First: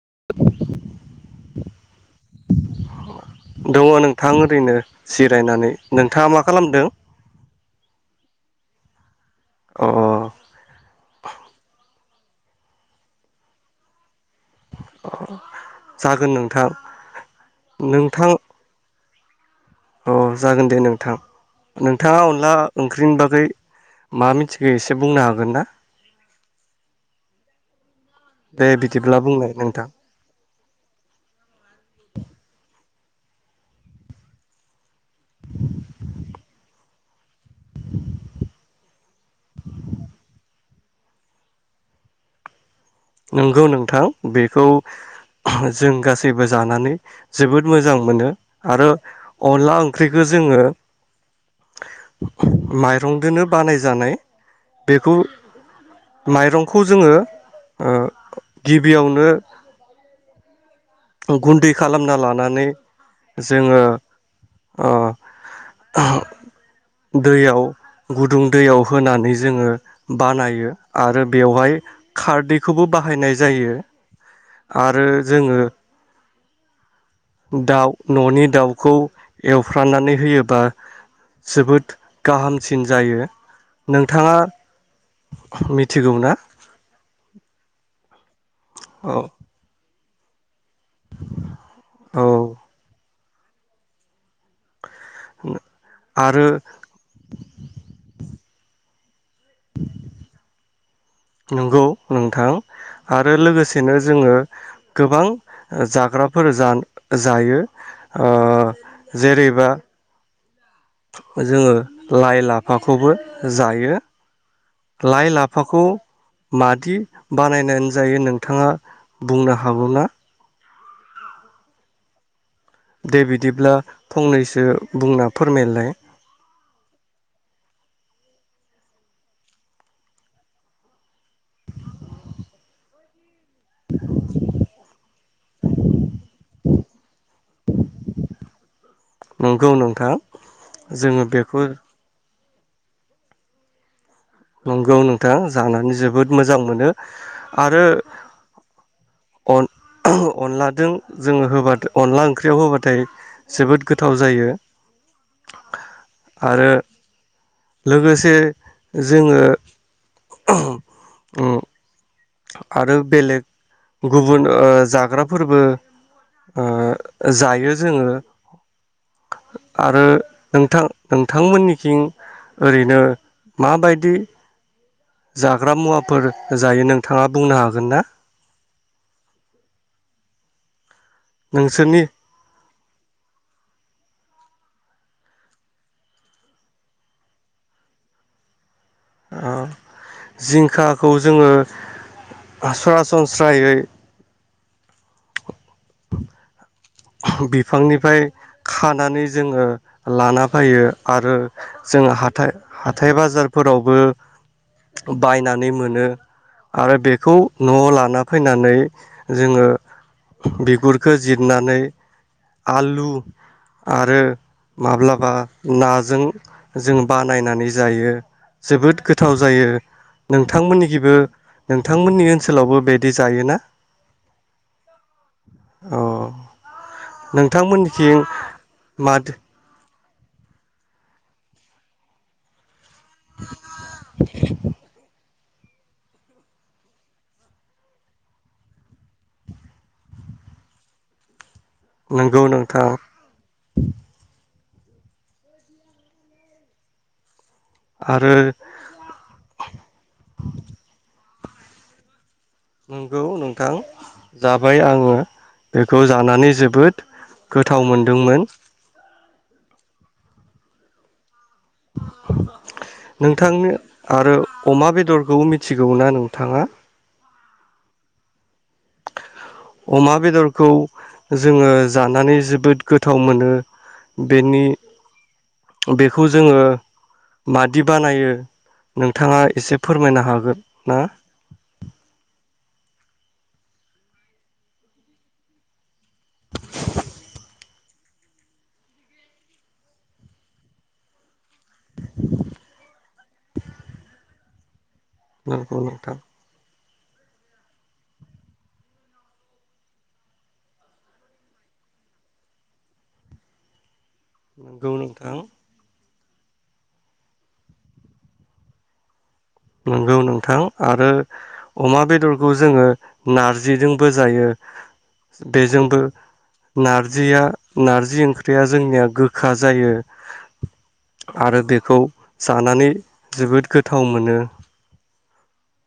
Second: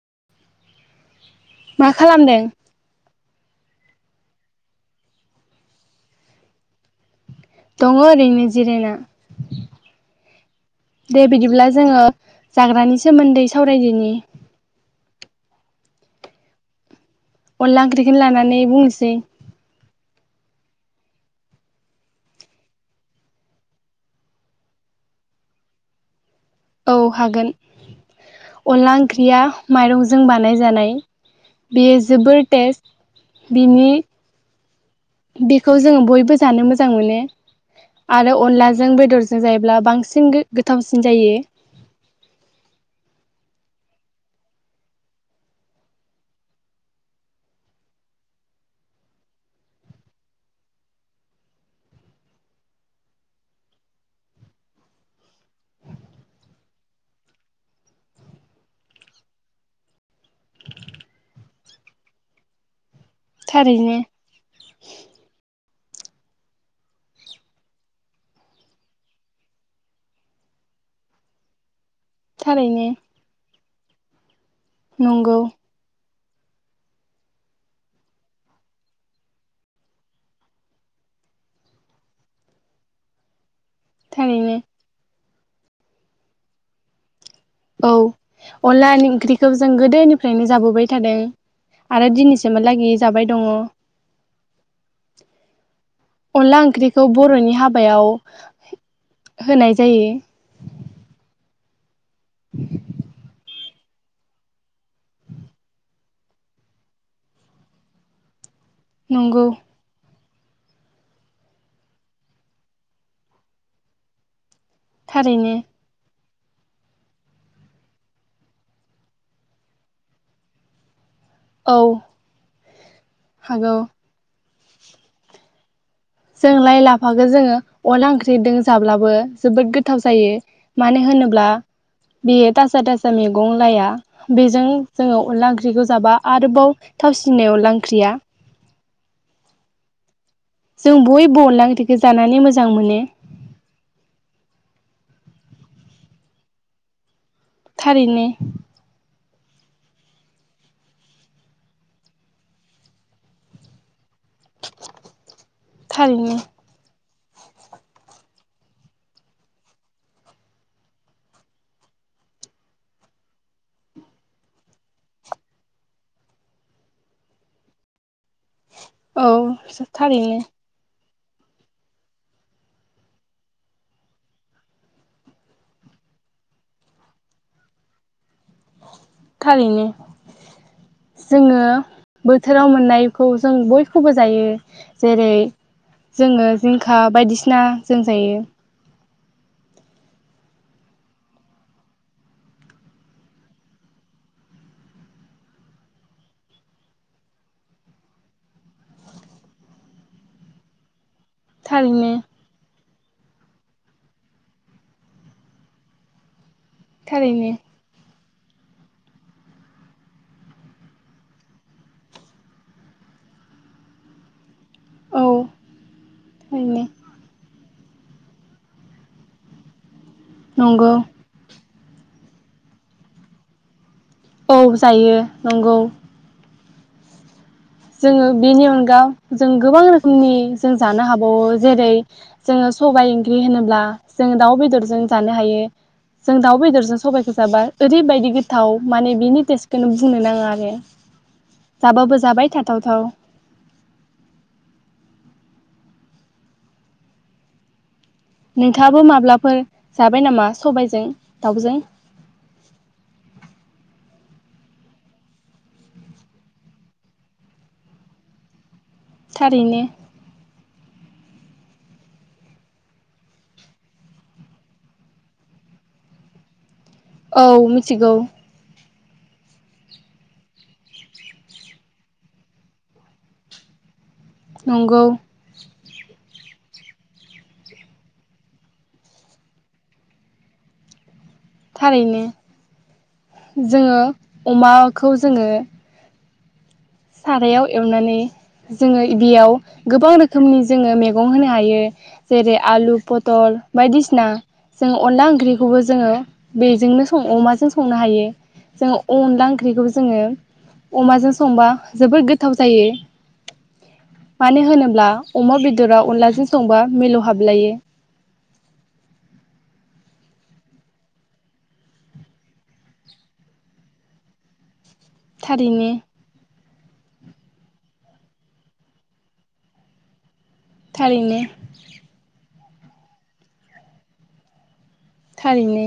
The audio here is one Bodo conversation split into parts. [inaudible] मा खालामदों? दङ नोंथां ओरैनो जिरायनानै नोंथाङा मा खालामदों? दङो ओरैनो जिरायना। अ। दे बिदिब्ला जोङो जाग्रानि सोमोन्दै सावरायदोनि। अ जागोन नोंथां। अनला ओंख्रिखौनो नोंथां लानानै बुंनोसै। अ जागोन दे नोंथां नोंथाङा अनला ओंख्रिनि बागै मा मिथिगौ एसे बुंनो हागोन ना। औ हागोन। दे अनला बिदिब्ला ओंख्रिया बुंलाय नोंथां माइरंजों बानाय। जानाय। बेयो जोबोर टेस्ट। बिनि। बेखौ जोङो बयबो जानो मोजां मोनो। आरो अनलाजों बेदरजों जायोब्ला बांसिन गो-गोथ थावसिन जायो। नंगौ नोंथां बेखौ जों गासैबो जानानै जोबोद मोजां मोनो आरो अनला ओंख्रिखौ जोङो माइरंदोनो बानायजानाय बेखौ माइरंखौ जोङो। ओ गिबियावनो। गुन्दै खालामना लानानै। जोङो थारैनो अ। दैयाव गुदुं दैयाव होनानै जोङो बानायो आरो बेवहाय। थारैनो खारदैखौबो बाहायनाय जायो। आरो नंगौ जोङो। दाउ न'नि दाउखौ एवफ्रानानै होयोबा जोबोद गाहामसिन जायो नोंथाङा थारैनो मिथिगौना? औ अनलानि ओंख्रिखौ जों गोदोनि फ्रायनो जाबो बाय थादों आरो औ दिनैसिमहालागि जाबाय दङ' आरो अनला ओंख्रिखौ बर'नि हाबायाव होनाय जायो नंगौ नोंथां आरो लोगोसे नो जोङो गोबां ओ जाग्राफोर जान-जायो ओ नंगौ जेरैबा जोङो लाइ लाफाखौबो जायो लाइ थारैनो लाफाखौ मादि बानायनानै जायो नोंथाङा बुंनो हागौना? औ दे बिदिब्ला हागौ फंनैसो ओ बुंना फोरमायलाय जों लाइ लाफाखो जोङो अनला ओंख्रिदों जाब्लाबो जोबोद गोथाव जायो मानो होनोब्ला बेयो ताजा ताजा मैगं लाया बेजों जोङो अनला ओंख्रिखौ जाबा आरोबाव थावसिनाय अनला ओंख्रिया नंगौ नोंथां जों जोङो बयबो बेखौ अनला ओंख्रिखौ जानानै मोज जां मोनो नंगौ नोंथां जानानै जोबोद मोजां मोनो। आरो थारैनो अन-अनलाजों जोङो होबाथाय अनला ओंख्रियाव होबाथाय जोबोद गो थाव जायो थारैनो आरो लोगोसे जोङो उम आरो बेलेग गुबुन ओ जाग्राफोरबो ओ जायो जोङो औ [unintelligible] आरो थारैनो नोंथां नोंथांमोननिखिं ओरैनो माबायदि जाग्रा मुवाफोर जायो नोंथाङा बुंनो हागोन ना? थारैनो जोङो नोंसोरनि बोथोराव मोननायखौ जों बय खौबो जायो जेरै जोङो जिंखा बायदिसिना जों जायो। ओ जिंखाखौ जोंङो आ सरासनस्रायै बिफांनिफ्राय खानानै जोंङो लाना फाययो। आरो थारैनो जोंङो हाथाय हाथाय बाजारफोरावबो बायनानै मोनो। आरो बेखौ थारैनो न'आव लाना फैनानै जोंङो बिगुरखो जिरनानै आलु आरो औ माब्लाबा नाजों थारैनो जों बानायनानै जायो जोबोद गोथाव जायो। नंगौ नोंथांमोननिखिबो नोंथांमोननि ओनसोलावबो बेदि जायोना औ जायो नंगौ अ नोंथांमोननिथिं जोंङो बेनि अनगा माद जों गोबां रो खोमनि जों जानो हाबावो जेरै जोंङो स सबाइ ओंख्रि होनोब्ला जों दाउ बेदरजों जानो हायो जों दाउ बेदरजों सबायखौ जाबा ओरैबायदि गोथाव माने बिनि टेस्टखौनो बुंनो नांङा आरो जाबाबो नंगौ जाबाय था नोंथां थावथाव आरो नोंथांङाबो माब्लाफोर जाबाय नामा सबायजों? दावजों नोंगौ नोंथां जाबाय आंङो बेखौ जानानै जोबोद गोथाव मोनदोंमोन। थारैनो। नोंथांनो आरो अमा बेदरखौ मिथिगौ ना नोंथांङा। औ मिथिगौ। अमा बेदरखौ जोंङो जानानै जोबोद गोथाव मोनो। बेनि। नंगौ बेखौ जोंङो मादि बानायो नोंथांङा एसे फोरमायनो हागोन ना। थारैनो जोंङो अमाखौ जोंङो। सारायाव एवनानै जोंङो बियाव गोबां रोखोमनि जोंङो मैगं होनो हायो जेरै आलु पटल बायदिसिना। जों अनला नंगौ ओंख्रिखौबो जोंङो नोंथां बेजोंनो सं अमाजों संनो हायो जोंङो अनला ओंख्रिखौबो जोंङो अमाजों संबा जोबोर गोथाव जायो। मानो नंगौ होनोब्ला नोंथां अमा बेदरा अनला जों संबा मिलौ हाबलायो। नोंगौ नोंथां आरो अमा बेदरखौ जोंङो नारजिजोंबो जायो। थारैनो बेजोंबो। नारजिया नारजि ओंख्रिया जोंनिया गोखा जायो। थारैनो आरो बेखौ जानानै जोबोद गोथाव मोनो। थारैनो।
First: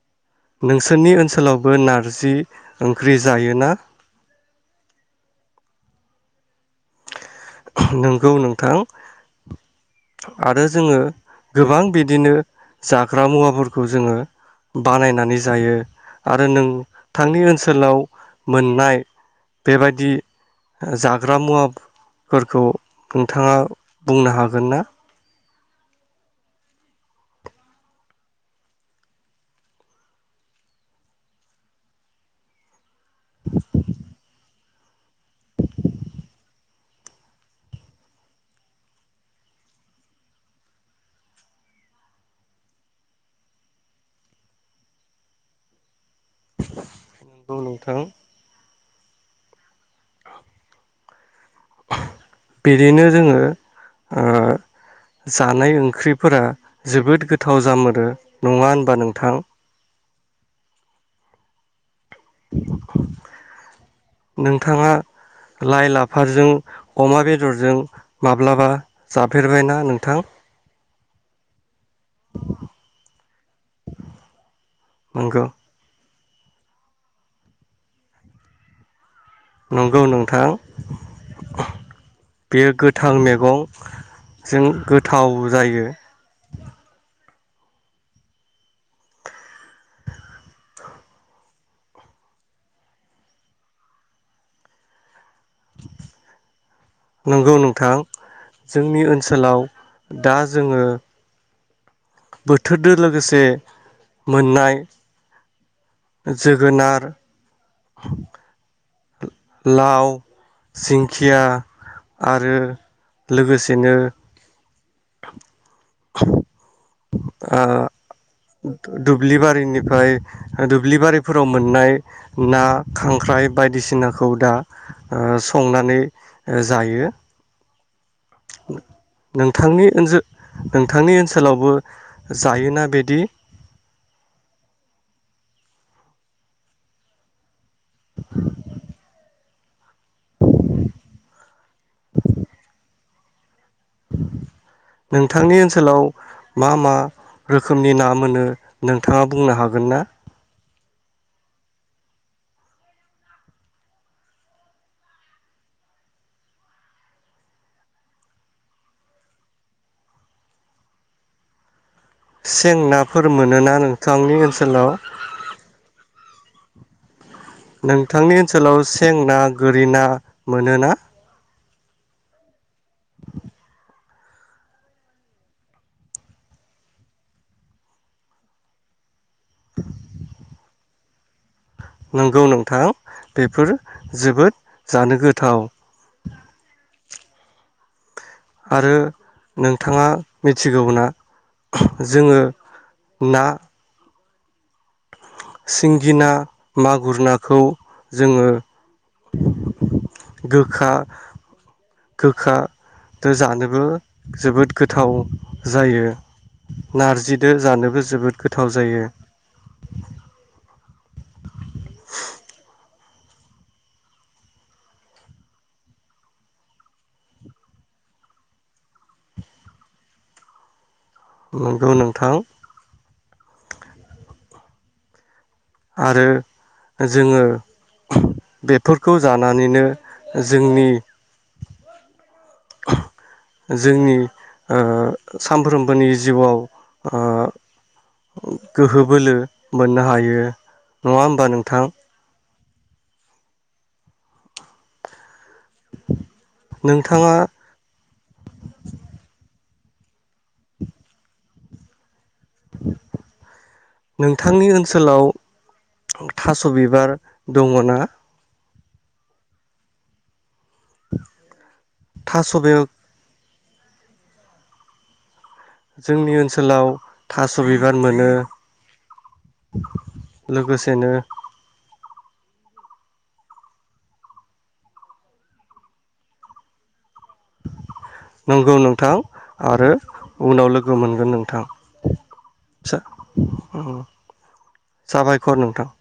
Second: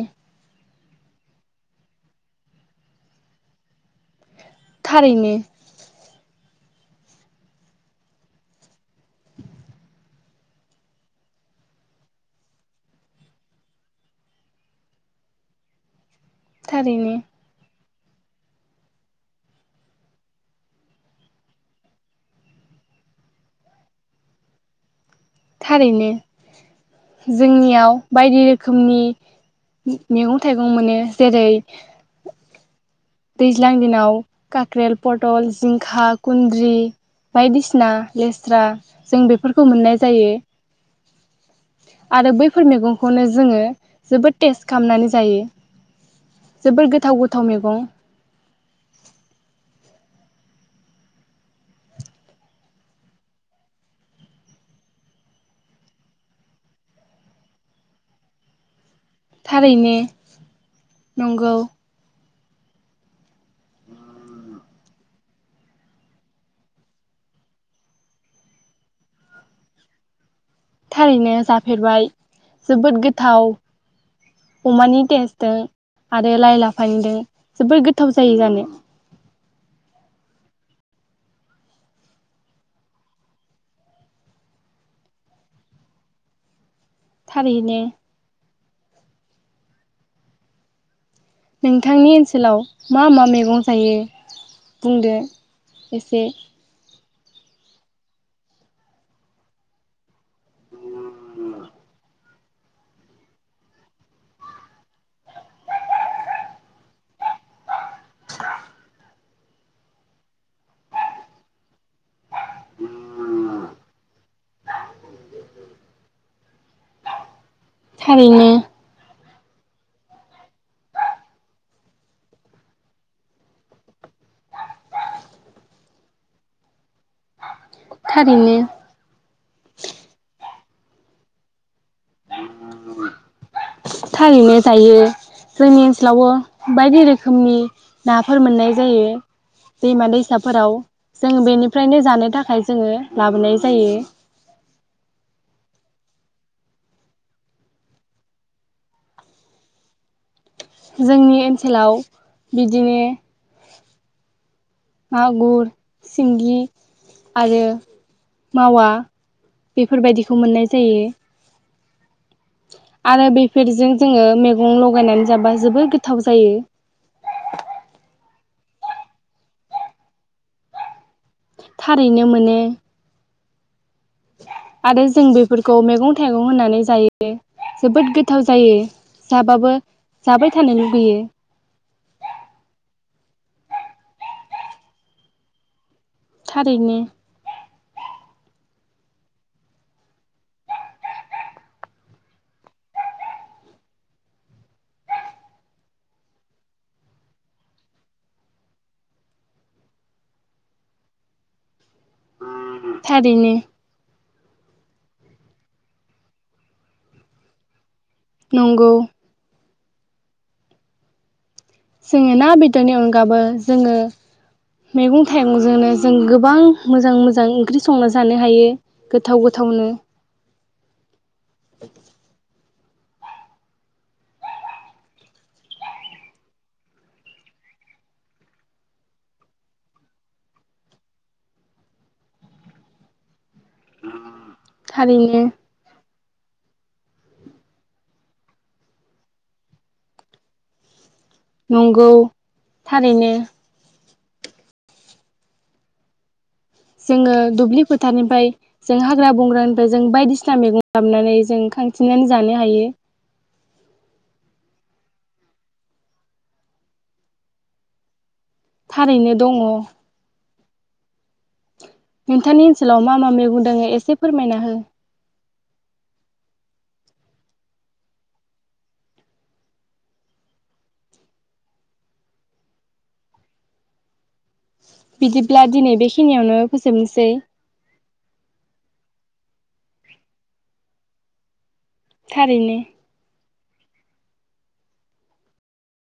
नोंसोरनि ओनसोलावबो नारजि ओंख्रि जायो ना। थारैनो। नंगौ नोंथां आरो जोङो गोबां बिदिनो जाग्रा मुवाफोरखौ जोङो बानायनानै जायो। आरो नों थारैनो थांनि ओनसोलाव। मोननाय बेबायादि जाग्रा मुवा। फोरखौ नोंथाङा बुंनो हागोन ना। थारैनो जोंनियाव बायदि रोखोमनि मैगं थाइगं मोनो जेरै दैज्लां दिनाव काख्रेल पटल जिंखा कुन्द्रि बायदिसिना लेस्रा जों बेफोरखौ मोननाय जायो। आरो बैफोर मैगंखौनो जोङो जोबोद टेस्ट खालामनानै जायो। जोबोर गोथाव गोथाव नंगौ मैगं। नोंथां बिदिनो जोङो जानाय ओंख्रिफोरा जोबोद गोथाव जामोरो नङा होनबा नों। थारैनो। नंगौ। [inaudible] नों। नोंथाङा लाइ लाफाजों अमा बेदरजों माब्लाबा जाफेरबायनाा नोंथां। थारैनो जाफे फफेरबाय जोबोद गोथाव अमानि नंगौ टेस्टजों आरो लाइ लाफानिदों जोबोर गोथाव जायो जानो। नंगौ नोंथां बेयो गोथां मैगंजों गोथाव जायो। थारैनो। नोंथांनि ओनसोलाव मा मा मैगं जायो बुंदो। एसे नंगौ नोंथां जोंनि ओनसोलाव दा जोङो बोथोरदो लोगोसे मोननाय जोगोनार [inaudible] लाव जिंखिया आरो लोगोसेनो [inaudible] आ थारैनो दुब दुब्लि बारिनिफ्राय दुब्लि बारिफोराव मोननाय ना खांख्राइ बायदिसिनाखौ दा ओ संनानै जायो। थारैनो नोंथांनि ओनसोल नोंथांनि ओनसोलावबो जायोना बिदि। थारैनो जायो जोंनि ओनसोलावबो बायदि रोखोमनि नाफोर मोननाय जायो दैमा दैसाफोराव जों बेनिफ्रायनो जानो थाखाय जोङो लाबोनाय जा नोंथांनि ओनसोलाव मा मा रोखोमनि ना मोनो नोंथाङा बुंनो हागोन ना? जोंनि ओनसोलाव बिदिनो मागुर सिंगि आरो मावा बेफोरबायदिखौ मोननाय जायो। सें नाफोर आरो मोनोना बेफोरजों जोङो नोंथांनि मैगं ओनसोलाव लगायनानै जाबा जोबोद गोथाव जायो। नोंथांनि ओनसोलाव सें ना गोरि ना मोनोना? थारैनो मोनो। आरो जों बेफोरखौ मैगं थाइगं होननानै जायो जोबोद गोथाव जायो। जाबाबो जाबाय थानो लुगैयो। नंगौ नोंथां बेफोर जोबोद जानो गोथाव। थारैनो। आरो नोंथाङा मिथिगौना जोङो ना सिंगिना मागुर नाखौ जोङो गोखा गोखा दो थारैनो जानोबो जोबोद गोथाव जायो नारजिदो जानोबो जोबोद गोथाव नंगौ जायो। जोङो ना बेदरनि गाबो जोङो मैगं थाइगंजोंनो जों गोबां मोजां मोजां ओंख्रि संना जानो हायो गोथाव गोथावनो। नोंगौ नोंथां। आरो जोङो बेफोरखौ जानानैनो जोंनि जोंनि ओ थारैनो सामफ्रोमबोनि जिउआव ओ गोहो बोलो मोननो हायो। नङा होमबा नोंथां? नंगौ थारैनो। नोंथाङा जोङो दुब्लि फोथारनिफ्राय जों हाग्रा बंग्रानि जों बायदिसिना मैगं लाबनानै जों खांथिंनानै जानो हायो नोंथांनि ओनसोलाव थास' बिबार दङ ना? थारैनो दङ [inaudible] नोंथांनि बे ओनसोलाव मा मा मैगं [unintelligible] एसे फोरमायना हो जोंनि ओनसोलाव थास' बिबार मोनो लोगोसेनो बिदिब्ला दिनै बेखिनियावनो फोजोबनो नंगौ नोंथां। आरो उनाव लोगो मोनगोन नोंथां थारैनो फिसा [inaudible] साबायखर नोंथां